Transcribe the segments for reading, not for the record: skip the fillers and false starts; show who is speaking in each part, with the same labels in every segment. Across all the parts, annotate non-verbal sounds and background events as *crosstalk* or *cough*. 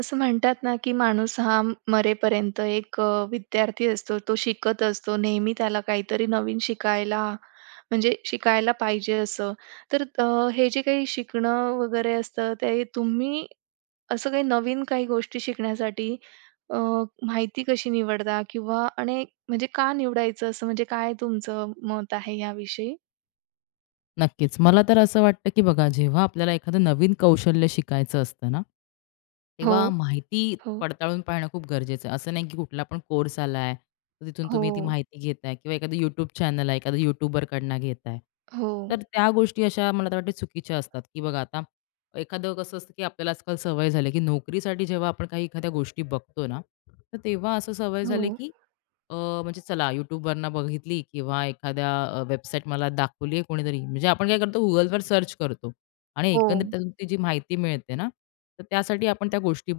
Speaker 1: असं म्हणतात ना, की माणूस हा मरेपर्यंत एक विद्यार्थी असतो. तो शिकत असतो. नेहमी त्याला काहीतरी नवीन शिकायला म्हणजे शिकायला पाहिजे असं. तर हे जे काही शिकणं वगैरे असतं, ते तुम्ही असं काही नवीन काही गोष्टी शिकण्यासाठी अ, माहिती कशी निवडता? किंवा आणि म्हणजे का निवडायचं असं म्हणजे काय तुमचं मत आहे याविषयी?
Speaker 2: नक्कीच. मला तर असं वाटतं, की बघा जेव्हा आपल्याला एखादं नवीन कौशल्य शिकायचं असतं ना,
Speaker 1: हो,
Speaker 2: तेव्हा माहिती
Speaker 1: हो,
Speaker 2: पडताळून पाहणं खूप गरजेचं आहे. असं नाही, की कुठला पण कोर्स आलाय, तर तिथून तुम्ही ती
Speaker 1: हो,
Speaker 2: माहिती घेताय किंवा एखादं YouTube चॅनल आहे, एखादा यूट्यूबरकडनं घेताय.
Speaker 1: हो,
Speaker 2: तर त्या गोष्टी अशा मला तर वाटते चुकीच्या असतात, की बघा आता एखादं कसं असतं, की आपल्याला आजकाल सवय झाली, की नोकरीसाठी जेव्हा आपण काही एखाद्या गोष्टी बघतो ना, तर तेव्हा असं सवय झाली,
Speaker 1: हो,
Speaker 2: की अ, म्हणजे चला YouTubeवरनं बघितली किंवा एखाद्या वेबसाईट मला दाखवली आहे कोणीतरी, म्हणजे आपण काय करतो Googleवर सर्च करतो आणि
Speaker 1: हो,
Speaker 2: एकंदरीत त्यातून ती जी माहिती मिळते ना, तर त्यासाठी आपण त्या गोष्टी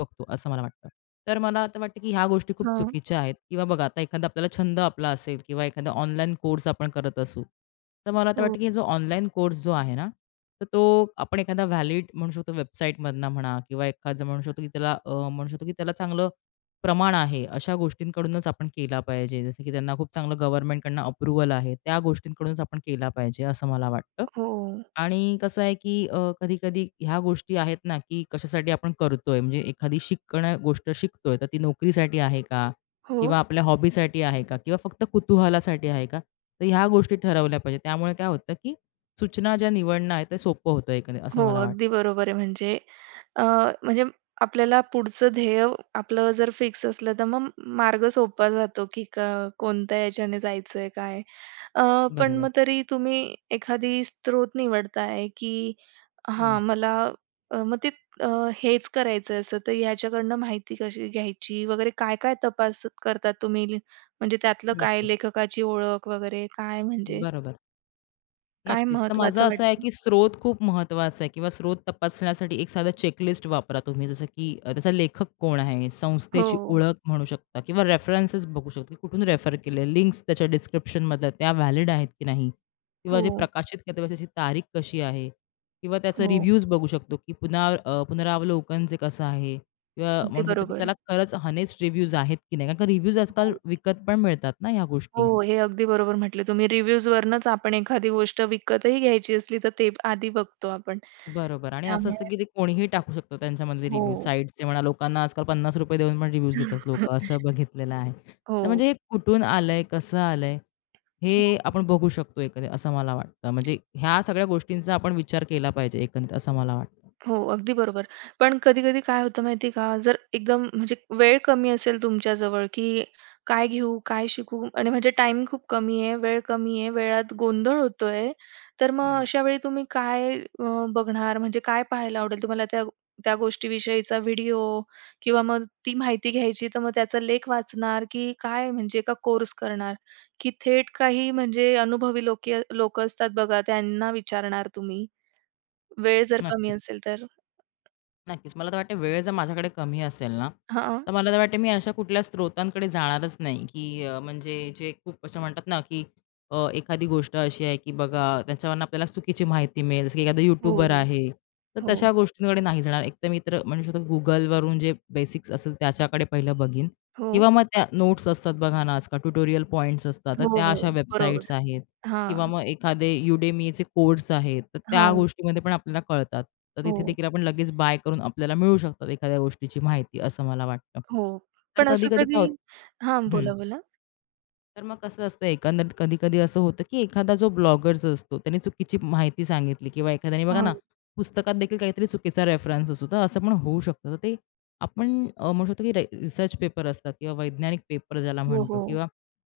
Speaker 2: बघतो असं मला वाटतं. तर मला आता वाटतं की ह्या गोष्टी खूप
Speaker 1: हां,
Speaker 2: चुकीच्या आहेत किंवा बघा आता एखादा आपल्याला छंद आपला असेल किंवा एखादा ऑनलाईन कोर्स आपण करत असू, तर मला आता
Speaker 1: हो,
Speaker 2: वाटतं की जो ऑनलाईन कोर्स जो आहे ना, तर तो आपण एखादा व्हॅलिड म्हणू शकतो वेबसाईटमधनं म्हणा किंवा एखादं म्हणू शकतो की त्याला म्हणू शकतो की त्याला चांगलं प्रमाण आहे अशा गोष्टींकडूनच आपण केला पाहिजे. जसं की त्यांना खूप चांगलं गव्हर्नमेंटकडनं अप्रूव्हल आहे, त्या गोष्टींकडूनच आपण केला पाहिजे असं मला वाटतं.
Speaker 1: हो,
Speaker 2: आणि कसं आहे, की कधी-कधी ह्या गोष्टी आहेत ना, की कशासाठी आपण करतोय? म्हणजे एखादी शिकणं गोष्ट शिकतोय, तर ती नोकरीसाठी आहे का?
Speaker 1: हो.
Speaker 2: किंवा आपल्या हॉबीसाठी आहे का? किंवा फक्त कुतूहलासाठी आहे का? तर ह्या गोष्टी ठरवल्या पाहिजेत. त्यामुळे काय होतं, की सूचना ज्या निवडणं आहे, ते सोपं होतं एकंदरीत असं
Speaker 1: हो,
Speaker 2: मला वाटतं.
Speaker 1: अगदी बरोबर आहे. म्हणजे अ, म्हणजे आपल्याला पुढचं ध्येय आपलं जर फिक्स असलं, तर मग मार्ग सोपा जातो, की कोणत्या याच्याने जायचंय काय? पण
Speaker 2: बरोबर.
Speaker 1: मग तरी तुम्ही एखादी स्त्रोत निवडताय, की
Speaker 2: हं.
Speaker 1: हां, मला मग ते अ, हेच करायचंय असं, तर ह्याच्याकडनं माहिती कशी घ्यायची वगैरे काय-काय तपास करतात तुम्ही? म्हणजे त्यातलं काय
Speaker 2: नक्कीच.
Speaker 1: लेखकाची ओळख वगैरे काय म्हणजे
Speaker 2: बरोबर.
Speaker 1: काय
Speaker 2: नक्कीच. तर माझं
Speaker 1: महत्वाचं
Speaker 2: असं आहे,
Speaker 1: वाटतं?
Speaker 2: की स्रोत खूप महत्त्वाचा आहे किंवा स्रोत तपासण्यासाठी एक साधा चेकलिस्ट वापरा तुम्ही. जसं की त्याचा लेखक कोण आहे,
Speaker 1: हो,
Speaker 2: संस्थेची ओळख म्हणू शकता किंवा रेफरन्सेस बघू शकता, की कुठून रेफर केले, लिंक्स त्याच्या डिस्क्रिप्शनमधल्या त्या व्हॅलिड आहेत की नाही किंवा
Speaker 1: हो,
Speaker 2: जे प्रकाशित केलं त्याची तारीख कशी आहे किंवा त्याचा
Speaker 1: हो.
Speaker 2: रिव्ह्यूज बघू शकतो, की पुन्हा पुनरावलोकन जे कसं आहे किंवा
Speaker 1: अगदी
Speaker 2: म्हणू शकतो, की
Speaker 1: बरोबर.
Speaker 2: त्याला खरंच हनेस्ट रिव्ह्यूज आहेत की नाही. कारण रिव्ह्यूज आजकाल
Speaker 1: हो,
Speaker 2: विकत पण मिळतात ना ह्या
Speaker 1: हो,
Speaker 2: गोष्टी.
Speaker 1: हे अगदी बरोबर म्हटले तुम्ही. रिव्ह्यूजवरनंच आपण एखादी गोष्ट विकतही घ्यायची असली, तर ते आधी बघतो आपण.
Speaker 2: बरोबर आणि असं असतं,
Speaker 1: त्यामुळे
Speaker 2: की ते कोणीही टाकू शकतं त्यांच्यामधले
Speaker 1: हो.
Speaker 2: रिव्ह्यू. साइट्सचे म्हणा, लोकांना आजकाल 50 रुपये देऊन पण रिव्ह्यूज देतात लोकं,
Speaker 1: *laughs*
Speaker 2: असं बघितलेलं आहे. तर
Speaker 1: हो.
Speaker 2: म्हणजे हे कुठून आलंय, कसं आलंय, हे आपण बघू शकतो एकंदरीत असं मला वाटतं. म्हणजे ह्या सगळ्या गोष्टींचा आपण विचार केला पाहिजे एकंदरीत असं मला वाटतं.
Speaker 1: हो, अगदी बरोबर. पण कधी-कधी काय होतं माहिती का, जर एकदम म्हणजे वेळ कमी असेल तुमच्याजवळ, की काय घेऊ, काय शिकू आणि म्हणजे टाइम खूप कमी आहे, वेळ कमी आहे, वेळात गोंधळ होतोय, तर मग
Speaker 2: हं.
Speaker 1: अशा वेळी तुम्ही काय बघणार, म्हणजे काय पाहायला आवडेल तुम्हाला त्या त्या गोष्टीविषयीचा व्हिडिओ किंवा मग ती माहिती घ्यायची, तर मग त्याचा लेख वाचणार, की काय म्हणजे का कोर्स करणार? की थेट काही म्हणजे अनुभवी लोकं असतात बघा, त्यांना विचारणार तुम्ही, वेळ जर कमी
Speaker 2: नक्कीच.
Speaker 1: असेल तर?
Speaker 2: नक्कीच. मला तर वाटते वेळ जर माझ्याकडे कमी असेल ना,
Speaker 1: हां.
Speaker 2: तर मला तर वाटते मी अशा कुठल्या स्रोतांकडे जाणारच नाही, की म्हणजे जे खूप असं म्हणतात ना, की एखादी गोष्ट अशी आहे, की बघा त्याच्यावरून आपल्याला चुकीची माहिती मिळेल, जसं की एखादा
Speaker 1: हो,
Speaker 2: यूट्यूबर आहे, तर
Speaker 1: हो,
Speaker 2: तशा गोष्टींकडे नाही जाणार. एकतर मी तर म्हणू शकतो Googleवरून जे बेसिक्स असेल त्याच्याकडे पहिलं बघीन
Speaker 1: हो,
Speaker 2: किंवा मग त्या नोट्स असतात बघा ना, आजकाल ट्युटोरियल पॉइंट्स असतात, तर
Speaker 1: हो,
Speaker 2: त्या
Speaker 1: हो.
Speaker 2: अशा
Speaker 1: बरोबर.
Speaker 2: वेबसाईट्स आहेत.
Speaker 1: हां,
Speaker 2: किंवा मग एखादे Udemyचे कोर्स आहेत, तर त्या
Speaker 1: हां.
Speaker 2: गोष्टीमध्ये पण आपल्याला कळतात. तर तिथे
Speaker 1: हो,
Speaker 2: देखील आपण लगेच बाय करून आपल्याला मिळू शकतात एखाद्या गोष्टीची माहिती असं मला वाटतं.
Speaker 1: हो.
Speaker 2: तर
Speaker 1: पण असं
Speaker 2: कधी-कधी काय
Speaker 1: कधी
Speaker 2: होतं
Speaker 1: हां, बोला, बोला.
Speaker 2: तर मग कसं असतं एकंदरीत कधी-कधी असं होतं, की एखादा जो ब्लॉगर्स असतो त्याने चुकीची माहिती सांगितली किंवा एखाद्याने बघा
Speaker 1: हां.
Speaker 2: ना, पुस्तकात देखील काहीतरी चुकीचा रेफरन्स असतो, तर असं पण होऊ शकतं. तर ते आपण म्हणू शकतो, की रिसर्च पेपर असतात किंवा वैज्ञानिक पेपर ज्याला
Speaker 1: हो,
Speaker 2: म्हणतो
Speaker 1: हो.
Speaker 2: किंवा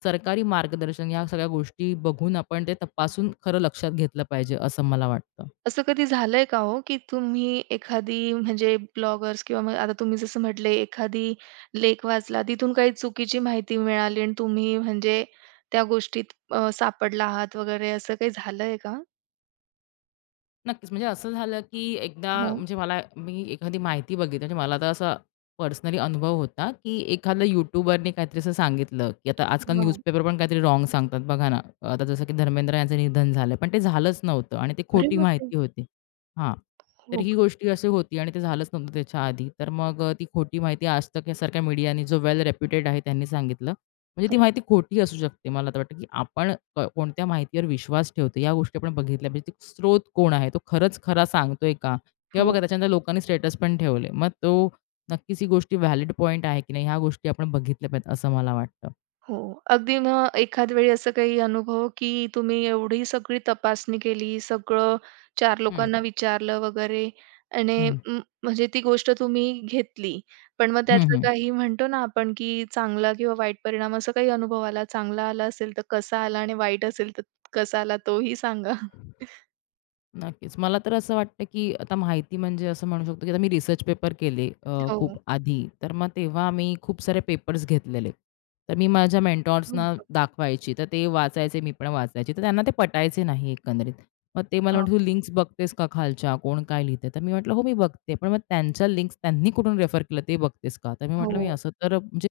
Speaker 2: सरकारी मार्गदर्शन या सगळ्या गोष्टी बघून आपण ते तपासून खरं लक्षात घेतलं पाहिजे, असं मला वाटतं.
Speaker 1: असं कधी झालंय का हो, की तुम्ही एखादी म्हणजे ब्लॉगर्स किंवा मग आता तुम्ही जसं म्हटले एखादी लेख वाचला, तिथून काही चुकीची माहिती मिळाली आणि तुम्ही म्हणजे त्या गोष्टीत सापडला आहात वगैरे असं काही झालंय का?
Speaker 2: नक्कीच. म्हणजे असं झालं, की एकदा
Speaker 1: हां,
Speaker 2: म्हणजे मला मी एखादी माहिती बघितली म्हणजे मला तर असा पर्सनली अनुभव होता, की एखाद्या यूट्यूबरने काहीतरी असं सांगितलं, की आता आजकाल
Speaker 1: हां.
Speaker 2: न्यूजपेपर पण काहीतरी रॉंग सांगतात बघा ना. आता जसं की धर्मेंद्र यांचं निधन झालं, पण ते झालंच नव्हतं आणि ते
Speaker 1: अरे
Speaker 2: खोटी
Speaker 1: बापरे!
Speaker 2: माहिती होती. हां. तर
Speaker 1: हो
Speaker 2: ही
Speaker 1: का?
Speaker 2: गोष्टी अशी होती आणि ते झालंच नव्हतं त्याच्या आधी. तर मग ती खोटी माहिती आज तक यासारख्या मीडियाने जो वेल रेप्युटेड आहे त्यांनी सांगितलं. म्हणजे ती
Speaker 1: अरे,
Speaker 2: माहिती खोटी असू शकते. मला तर वाटतं, की आपण कोणत्या माहितीवर विश्वास ठेवतो, या गोष्टी आपण बघितल्या पाहिजे. ते स्रोत कोण आहे? तो खरंच खरा सांगतोय का? किंवा
Speaker 1: हो.
Speaker 2: बघा त्याच्यानंतर लोकांनी स्टेटस पण ठेवले. मग तो नक्कीच ही गोष्टी व्हॅलिड पॉइंट आहे की नाही, ह्या गोष्टी आपण बघितल्या पाहिजेत असं मला वाटतं.
Speaker 1: हो. अगदी मग एखाद वेळी असं काही अनुभव, की तुम्ही एवढी सगळी तपासणी केली, सगळं 4
Speaker 2: हं,
Speaker 1: लोकांना विचारलं वगैरे आणि
Speaker 2: हं.
Speaker 1: म्हणजे ती गोष्ट तुम्ही घेतली. पण मग
Speaker 2: हं,
Speaker 1: त्याचं
Speaker 2: हं.
Speaker 1: काही म्हणतो ना आपण, की चांगला किंवा वाईट परिणाम असा काही अनुभव आला? चांगला आला असेल तर कसा आला आणि वाईट असेल तर कसा आला तोही सांगा?
Speaker 2: नक्कीच. मला तर असं वाटतं, की आता माहिती म्हणजे असं म्हणू शकतो, की आता मी रिसर्च पेपर केले
Speaker 1: हो.
Speaker 2: खूप आधी. तर मग तेव्हा मी खूप सारे पेपर्स घेतलेले. तर मी माझ्या
Speaker 1: हो
Speaker 2: मेंटॉर्सना
Speaker 1: का?
Speaker 2: दाखवायची. तर ते वाचायचे, मी पण वाचायची. तर त्यांना ते पटायचे नाही एकंदरीत. मग ते मला
Speaker 1: हां.
Speaker 2: म्हटले, "तू लिंक्स बघतेस का खालच्या? कोण काय लिहितंय?" तर मी म्हटलं, "हो, मी बघते." पण मग त्यांच्या लिंक्स त्यांनी कुठून रेफर केलं ते बघतेस का? तर मी म्हटलं, "मी
Speaker 1: हो,
Speaker 2: असं तर" म्हणजे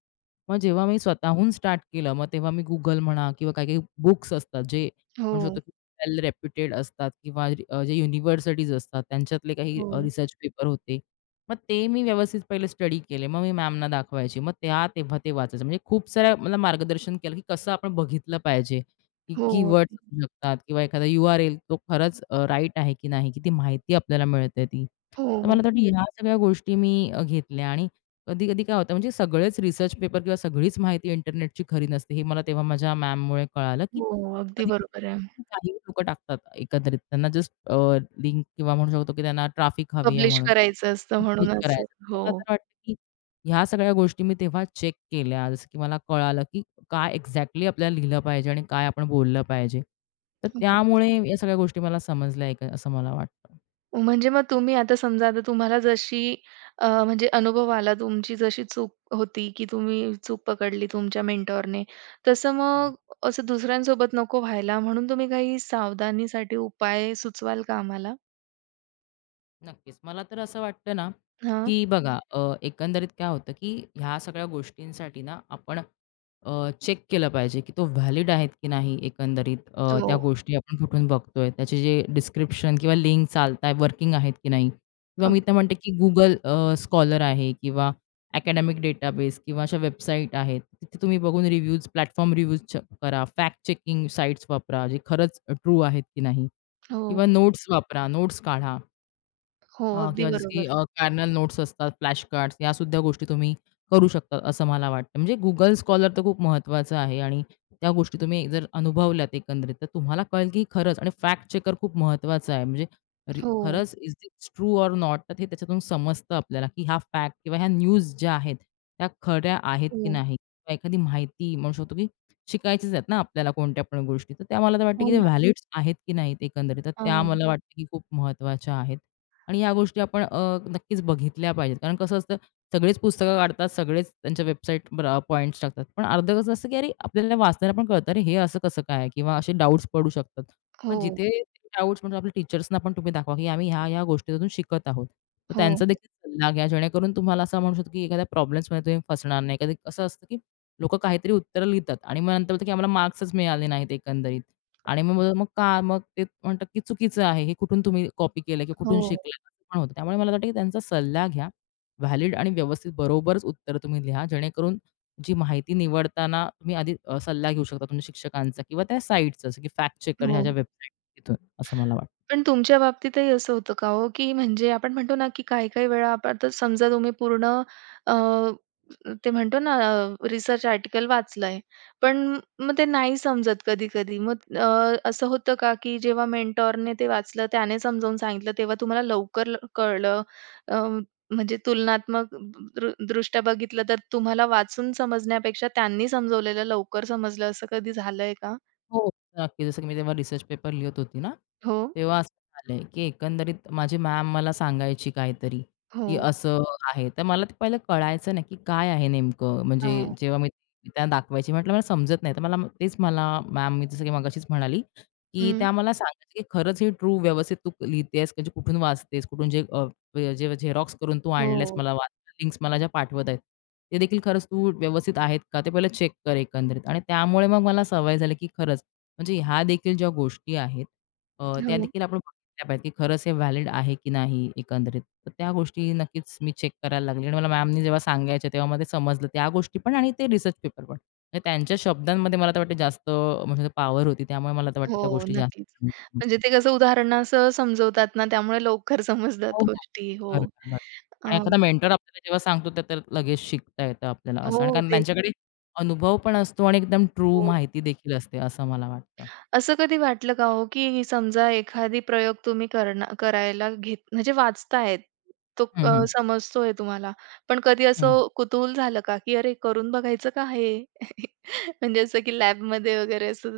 Speaker 2: मग जेव्हा मी स्वतःहून स्टार्ट केलं, मग तेव्हा मी Google म्हणा किंवा काही-काही बुक्स असतात, जे म्हणू
Speaker 1: हो,
Speaker 2: शकतो वेल रेप्युटेड असतात किंवा जे युनिव्हर्सिटीज असतात त्यांच्यातले काही
Speaker 1: हो,
Speaker 2: रिसर्च पेपर होते. मग ते मी व्यवस्थित पहिले स्टडी केले. मग मी मॅमना दाखवायचे. मग त्या तेव्हा ते वाचायचं. म्हणजे खूप साऱ्या मला मार्गदर्शन केलं, की कसं आपण बघितलं पाहिजे, की
Speaker 1: हो,
Speaker 2: कीवर्ड्स असू शकतात किंवा एखादा URL तो खरंच राईट आहे की नाही, की ती माहिती आपल्याला मिळते ती.
Speaker 1: हो,
Speaker 2: तर
Speaker 1: हो,
Speaker 2: मला तर वाटतं ह्या सगळ्या गोष्टी मी घेतल्या आणि कधी-कधी काय होतं म्हणजे सगळेच रिसर्च पेपर किंवा सगळीच माहिती इंटरनेटची खरी नसते. हे मला तेव्हा माझ्या मॅममुळे कळालं, की
Speaker 1: हो, अगदी बरोबर
Speaker 2: कधी-कधी
Speaker 1: आहे.
Speaker 2: काही लोकं टाकतात एकंदरीत. त्यांना जस्ट लिंक किंवा म्हणू शकतो, की त्यांना ट्राफिक हवी आहे
Speaker 1: पब्लिश
Speaker 2: म्हणून
Speaker 1: करायचं असतं
Speaker 2: पब्लिश
Speaker 1: म्हणून असं.
Speaker 2: करायचं.
Speaker 1: हो.
Speaker 2: मला तर वाटतं, की ह्या सगळ्या गोष्टी मी तेव्हा चेक केल्या. जसं की मला कळालं, की काय एक्झॅक्टली आपल्याला लिहिलं पाहिजे आणि काय आपण बोललं पाहिजे. तर त्यामुळे या सगळ्या गोष्टी मला समजल्या एक असं मला वाटतं.
Speaker 1: म्हणजे मग तुम्ही आता समजा आता तुम्हाला जशी म्हणजे अनुभव आला तुमची जशी चूक होती, की तुम्ही चूक पकडली तुमच्या मेंटॉरने, तसं
Speaker 2: हं.
Speaker 1: मग असं दुसऱ्यांसोबत नको व्हायला म्हणून तुम्ही काही सावधानीसाठी उपाय सुचवाल का आम्हाला?
Speaker 2: नक्कीच. मला तर असं वाटतं ना,
Speaker 1: हां.
Speaker 2: की बघा एकंदरीत काय होतं, की ह्या सगळ्या गोष्टींसाठी ना आपण चेक केलं पाहिजे, की तो व्हॅलिड आहेत की नाही एकंदरीत
Speaker 1: हो.
Speaker 2: त्या गोष्टी आपण कुठून बघतोय. त्याचे जे डिस्क्रिप्शन किंवा लिंक चालताय, वर्किंग आहेत की नाही किंवा मी
Speaker 1: अगदी
Speaker 2: तर
Speaker 1: बरोबर.
Speaker 2: म्हणते, की Google स्कॉलर आहे किंवा अकॅडमिक डेटाबेस किंवा अशा वेबसाईट आहेत. तिथे तुम्ही बघून रिव्ह्यूज, प्लॅटफॉर्म रिव्ह्यूज करा. फॅक्ट चेकिंग साइट्स वापरा, जे खरंच ट्रू आहेत की नाही
Speaker 1: हो,
Speaker 2: किंवा
Speaker 1: हो.
Speaker 2: नोट्स वापरा, नोट्स काढा.
Speaker 1: अगदी
Speaker 2: किंवा जसं की
Speaker 1: बरोबर.
Speaker 2: नोट्स असतात, फ्लॅश कार्ड्स यासुद्धा गोष्टी तुम्ही करू शकता, असं मला वाटतं. म्हणजे Google स्कॉलर तर खूप महत्त्वाचं आहे आणि त्या गोष्टी तुम्ही जर अनुभवल्यात एकंदरीत, तर तुम्हाला कळेल की खरंच आणि फॅक्ट चेकर खूप महत्त्वाचा आहे. म्हणजे
Speaker 1: हो,
Speaker 2: खरंच is it's true or not? तर हे त्याच्यातून समजतं आपल्याला, की हा फॅक्ट किंवा ह्या न्यूज ज्या आहेत, त्या खऱ्या आहेत की
Speaker 1: हो.
Speaker 2: नाही? किंवा एखादी माहिती म्हणू शकतो की शिकायचीच आहेत ना आपल्याला कोणत्या पण गोष्टी. तर त्या मला तर वाटतं
Speaker 1: हो
Speaker 2: की ते हं.
Speaker 1: ना.
Speaker 2: आहेत की नाहीत एकंदरीत? तर त्या
Speaker 1: हो,
Speaker 2: मला वाटतं की खूप महत्त्वाच्या आहेत. आणि ह्या गोष्टी आपण नक्कीच बघितल्या पाहिजेत. कारण कसं असतं, सगळेच पुस्तकं काढतात, सगळेच त्यांच्या वेबसाईटवर पॉइंट्स टाकतात. पण अर्धं कसं असतं, की अरे आपल्याला वाचताना पण कळतं, अरे हे असं कसं काय? किंवा असे डाउट्स पडू शकतात. मग
Speaker 1: हो,
Speaker 2: जिथे डाउट्स म्हणजे आपल्या टीचर्सना पण तुम्ही दाखवा, की आम्ही ह्या-ह्या गोष्टीतून शिकत आहोत. तर
Speaker 1: हो,
Speaker 2: त्यांचा देखील सल्ला घ्या, जेणेकरून तुम्हाला असं म्हणू शकतो, की एखाद्या प्रॉब्लेम्समध्ये तुम्ही फसणार नाही. कधी कसं असतं, की लोकं काहीतरी उत्तरं लिहितात आणि मग नंतर बोलतात, की आम्हाला मार्क्सच मिळाले नाहीत एकंदरीत. आणि मग मग का मग ते म्हणतात की चुकीचं आहे. हे कुठून तुम्ही कॉपी केलं किंवा
Speaker 1: हो,
Speaker 2: कुठून शिकलात पण होतं. त्यामुळे मला वाटतं की त्यांचा सल्ला घ्या. व्हॅलिड आणि व्यवस्थित बरोबरच उत्तर तुम्ही लिहा. जेणेकरून जी माहिती निवडताना तुम्ही आधी सल्ला घेऊ शकता तुमच्या शिक्षकांचा किंवा त्या साइटचा जसं की फॅक्ट चेकर ह्या
Speaker 1: हो.
Speaker 2: ज्या वेबसाईट तिथून असं मला वाटतं.
Speaker 1: पण तुमच्या बाबतीतही असं होतं का हो, की म्हणजे आपण म्हणतो ना, की काही-काही वेळा आपण आता समजा तुम्ही पूर्ण अ, ते म्हणतो ना रिसर्च आर्टिकल वाचलंय. पण मग ते नाही समजत कधी-कधी. मग असं होतं का, की जेव्हा मेंटॉरने ते वाचलं, त्याने समजावून सांगितलं, तेव्हा तुम्हाला लवकर कळलं? अ, म्हणजे तुलनात्मक दृष्ट्या बघितलं तर तुम्हाला वाचून समजण्यापेक्षा त्यांनी समजवलेलं लवकर समजलं, असं कधी झालंय का?
Speaker 2: हो, नक्की. जसं की मी तेव्हा रिसर्च पेपर लिहित होती ना,
Speaker 1: हो,
Speaker 2: तेव्हा असं झालंय, की एकंदरीत माझी मॅम मला सांगायची काहीतरी,
Speaker 1: हो.
Speaker 2: की असं आहे. तर मला ते पहिलं कळायचं नाही, की काय आहे नेमकं? म्हणजे
Speaker 1: हां.
Speaker 2: जेव्हा मी त्या दाखवायची म्हटलं, मला समजत नाही. तर मला तेच मला मॅम मी जसं की मगाशीच म्हणाली, की
Speaker 1: हं.
Speaker 2: त्या मला सांगायच्या, की खरंच हे ट्रू व्यवस्थित तू लिहितेस, म्हणजे कुठून वाचतेस, कुठून जे झेरॉक्स करून तू आणलेस
Speaker 1: हो,
Speaker 2: मला लिंक्स मला ज्या पाठवत आहेत, ते देखील खरंच तू व्यवस्थित आहेत का? ते पहिलं चेक कर एकंदरीत. आणि त्यामुळे मग मला सवय झाली, की खरंच म्हणजे ह्या देखील ज्या गोष्टी आहेत त्या
Speaker 1: हो,
Speaker 2: देखील आपण बघितल्या पाहिजेत, की खरंच हे व्हॅलिड आहे की नाही एकंदरीत. तर त्या गोष्टी नक्कीच मी चेक करायला लागले आणि मला मॅमनी जेव्हा सांगायच्या तेव्हा मला ते समजलं त्या गोष्टी पण आणि ते रिसर्च पेपर पण. म्हणजे त्यांच्या शब्दांमध्ये मला तर वाटतं जास्त म्हणजे पॉवर होती त्यामुळे मला तर वाटतं त्या
Speaker 1: हो.
Speaker 2: गोष्टी जास्त
Speaker 1: नक्कीच.
Speaker 2: समजल्या.
Speaker 1: म्हणजे ते कसं उदाहरणासह समजवतात ना, त्यामुळे लवकर
Speaker 2: हो,
Speaker 1: समजतात
Speaker 2: हो.
Speaker 1: गोष्टी. हो.
Speaker 2: बरोबर, बरोबर. आणि एखादा मेंटर आपल्याला जेव्हा सांगतो ते तर लगेच शिकता येतं आपल्याला
Speaker 1: हो,
Speaker 2: असं आणि कारण
Speaker 1: तेच.
Speaker 2: त्यांच्याकडे अनुभव पण असतो आणि एकदम ट्रू
Speaker 1: हो.
Speaker 2: माहिती देखील असते असं मला वाटतं.
Speaker 1: असं कधी वाटलं का हो, की समजा एखादी प्रयोग तुम्ही करायला घेत म्हणजे वाचतायत, तो
Speaker 2: हं, हं.
Speaker 1: समजतोय तुम्हाला. पण कधी
Speaker 2: हं.
Speaker 1: असं कुतूहल झालं का, की "अरे, करून बघायचं का हे?" *laughs* म्हणजे असं की लॅबमध्ये वगैरे असं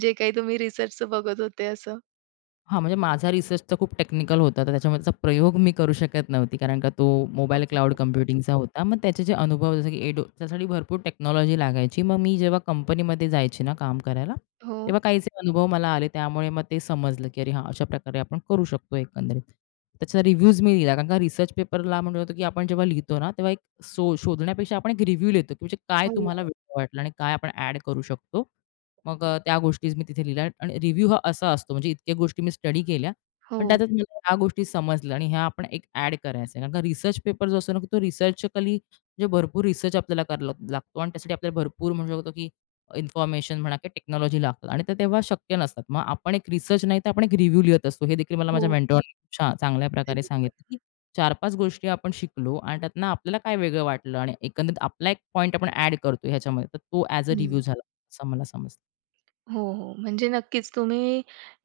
Speaker 1: जे काही तुम्ही रिसर्चचं बघत होते असं?
Speaker 2: हां, म्हणजे माझा रिसर्च तर खूप टेक्निकल होता, तर त्याच्यामुळे त्याचा प्रयोग मी करू शकत नव्हती. कारण का तो मोबाईल क्लाउड
Speaker 1: हो,
Speaker 2: कम्प्युटिंगचा होता. मग त्याचे जे अनुभव जसं की एडो त्यासाठी भरपूर टेक्नॉलॉजी लागायची. मग मी जेव्हा कंपनीमध्ये जायची ना काम करायला,
Speaker 1: हो,
Speaker 2: तेव्हा काहीचे अनुभव मला आले. त्यामुळे मग ते समजलं, की अरे हां, अशा प्रकारे आपण करू शकतो एकंदरीत. त्याचा रिव्ह्यूज मी लिहिला. कारण का रिसर्च पेपरला म्हणलं होतं, की आपण जेव्हा लिहितो ना, तेव्हा एक सो शोधण्यापेक्षा आपण एक रिव्ह्यू लिहितो, की म्हणजे काय
Speaker 1: हो,
Speaker 2: तुम्हाला वेगळं वाटलं आणि काय आपण ॲड करू शकतो. मग त्या गोष्टीच मी तिथे लिहिल्या आणि रिव्ह्यू हा असा असतो म्हणजे इतक्या गोष्टी मी स्टडी केल्या, पण
Speaker 1: हो,
Speaker 2: त्यातच मला ह्या गोष्टी समजल्या आणि ह्या आपण एक ॲड करायचा आहे. कारण का रिसर्च पेपर जो असतो ना, की तो रिसर्चकली म्हणजे भरपूर रिसर्च आपल्याला करायला लागतो आणि त्यासाठी आपल्याला भरपूर म्हणू शकतो, की इन्फॉर्मेशन म्हणा किंवा टेक्नॉलॉजी लागतात आणि ते तेव्हा शक्य नसतात. मग आपण एक रिसर्च नाही तर आपण एक रिव्ह्यू लिहत असतो. हे देखील मला माझ्या
Speaker 1: हो,
Speaker 2: मेंटॉरने खूप छान चांगल्या
Speaker 1: अगदी
Speaker 2: प्रकारे
Speaker 1: बरोबर.
Speaker 2: सांगितलं, की 4-5 गोष्टी आपण शिकलो आणि त्यातनं आपल्याला काय वेगळं वाटलं आणि एकंदरीत आपला एक पॉईंट आपण ॲड करतो ह्याच्यामध्ये. तर तो ॲज अ रिव्ह्यू झाला असं मला समजलं.
Speaker 1: हो, हो. म्हणजे नक्कीच तुम्ही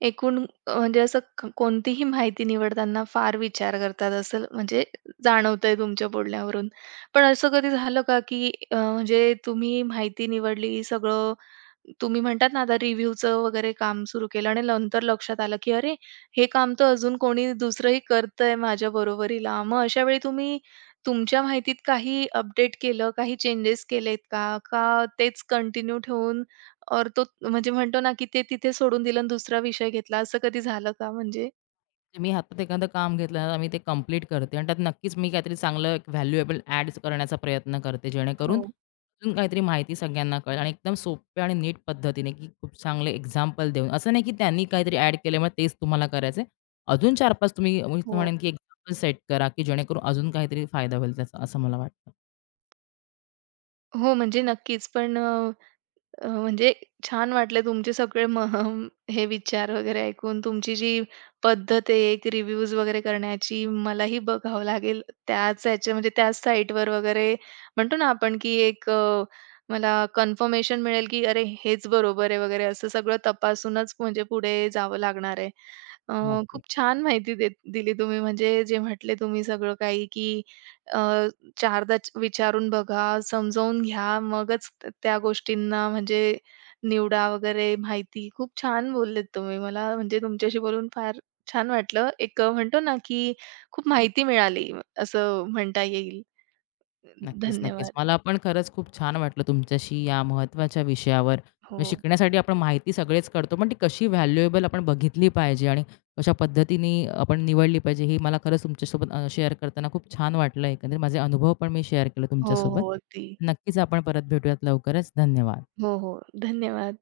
Speaker 1: एकूण म्हणजे असं कोणतीही माहिती निवडताना फार विचार करतात असं म्हणजे जाणवतंय तुमच्या बोलण्यावरून. पण असं कधी झालं का, की म्हणजे तुम्ही माहिती निवडली सगळं तुम्ही म्हणतात ना, आता रिव्ह्यूचं वगैरे काम सुरू केलं आणि नंतर लक्षात आलं, की "अरे, हे काम तर अजून कोणी दुसरंही करतंय माझ्या बरोबरीला." मग अशा वेळी तुम्ही तुमच्या माहितीत काही अपडेट केलं, काही चेंजेस केलेत का? का तेच कंटिन्यू ठेवून और तो म्हणजे म्हणतो ना, की ते तिथे सोडून दिलं आणि दुसरा विषय घेतला, असं कधी झालं का म्हणजे?
Speaker 2: जे मी हातात एखादं काम घेतलं ना, मी ते कंप्लीट करते आणि त्यात नक्कीच मी काहीतरी चांगलं व्हॅल्युएबल ॲड करण्याचा प्रयत्न करते, जेणेकरून
Speaker 1: हो,
Speaker 2: अजून काहीतरी माहिती सगळ्यांना कळेल आणि एकदम सोप्या आणि नीट पद्धतीने, की खूप चांगले एक्झाम्पल देऊन. असं नाही की त्यांनी काहीतरी ॲड केल्यामुळे तेच तुम्हाला करायचंय. अजून 4-5 तुम्ही मी तर
Speaker 1: हो.
Speaker 2: म्हणेन की एक्झाम्पल सेट करा, की जेणेकरून अजून काहीतरी फायदा होईल त्याचा, असं मला वाटतं.
Speaker 1: हो, म्हणजे नक्कीच. पण म्हणजे छान वाटले तुमचे सगळे हं, हे विचार वगैरे ऐकून. तुमची जी पद्धत आहे एक रिव्ह्यूज वगैरे करण्याची मलाही बघावं लागेल. त्याच ह्याच्या म्हणजे त्याच साईटवर वगैरे म्हणतो ना आपण की एक मला कन्फर्मेशन मिळेल की "अरे हेच बरोबर आहे" वगैरे असं सगळं तपासूनच म्हणजे पुढे जावं लागणार आहे. अ,
Speaker 2: नक्की.
Speaker 1: खूप छान माहिती दिली तुम्ही म्हणजे जे म्हटले तुम्ही सगळं काही की चारदा विचारून बघा, समजावून घ्या. मगच त्या गोष्टींना म्हणजे निवडा वगैरे माहिती. खूप छान बोललेत तुम्ही. मला म्हणजे तुमच्याशी बोलून फार छान वाटलं. एक म्हणतो ना, की खूप माहिती मिळाली असं म्हणता येईल.
Speaker 2: नक्कीच, नक्कीच.
Speaker 1: धन्यवाद.
Speaker 2: मला पण खरंच खूप छान वाटलं तुमच्याशी या महत्त्वाच्या विषयावर.
Speaker 1: हो.
Speaker 2: म्हणजे शिकण्यासाठी आपण माहिती सगळेच काढतो, पण ती कशी व्हॅल्युएबल आपण बघितली पाहिजे आणि कशा पद्धतीने आपण निवडली पाहिजे, हे मला खरंच तुमच्यासोबत शेअर करताना खूप छान वाटलं. एकंदरीत माझे अनुभव पण मी शेअर केले
Speaker 1: हो,
Speaker 2: तुमच्यासोबत.
Speaker 1: हो. अगदी.
Speaker 2: नक्कीच आपण परत भेटूयात लवकरच. धन्यवाद.
Speaker 1: हो, हो. धन्यवाद.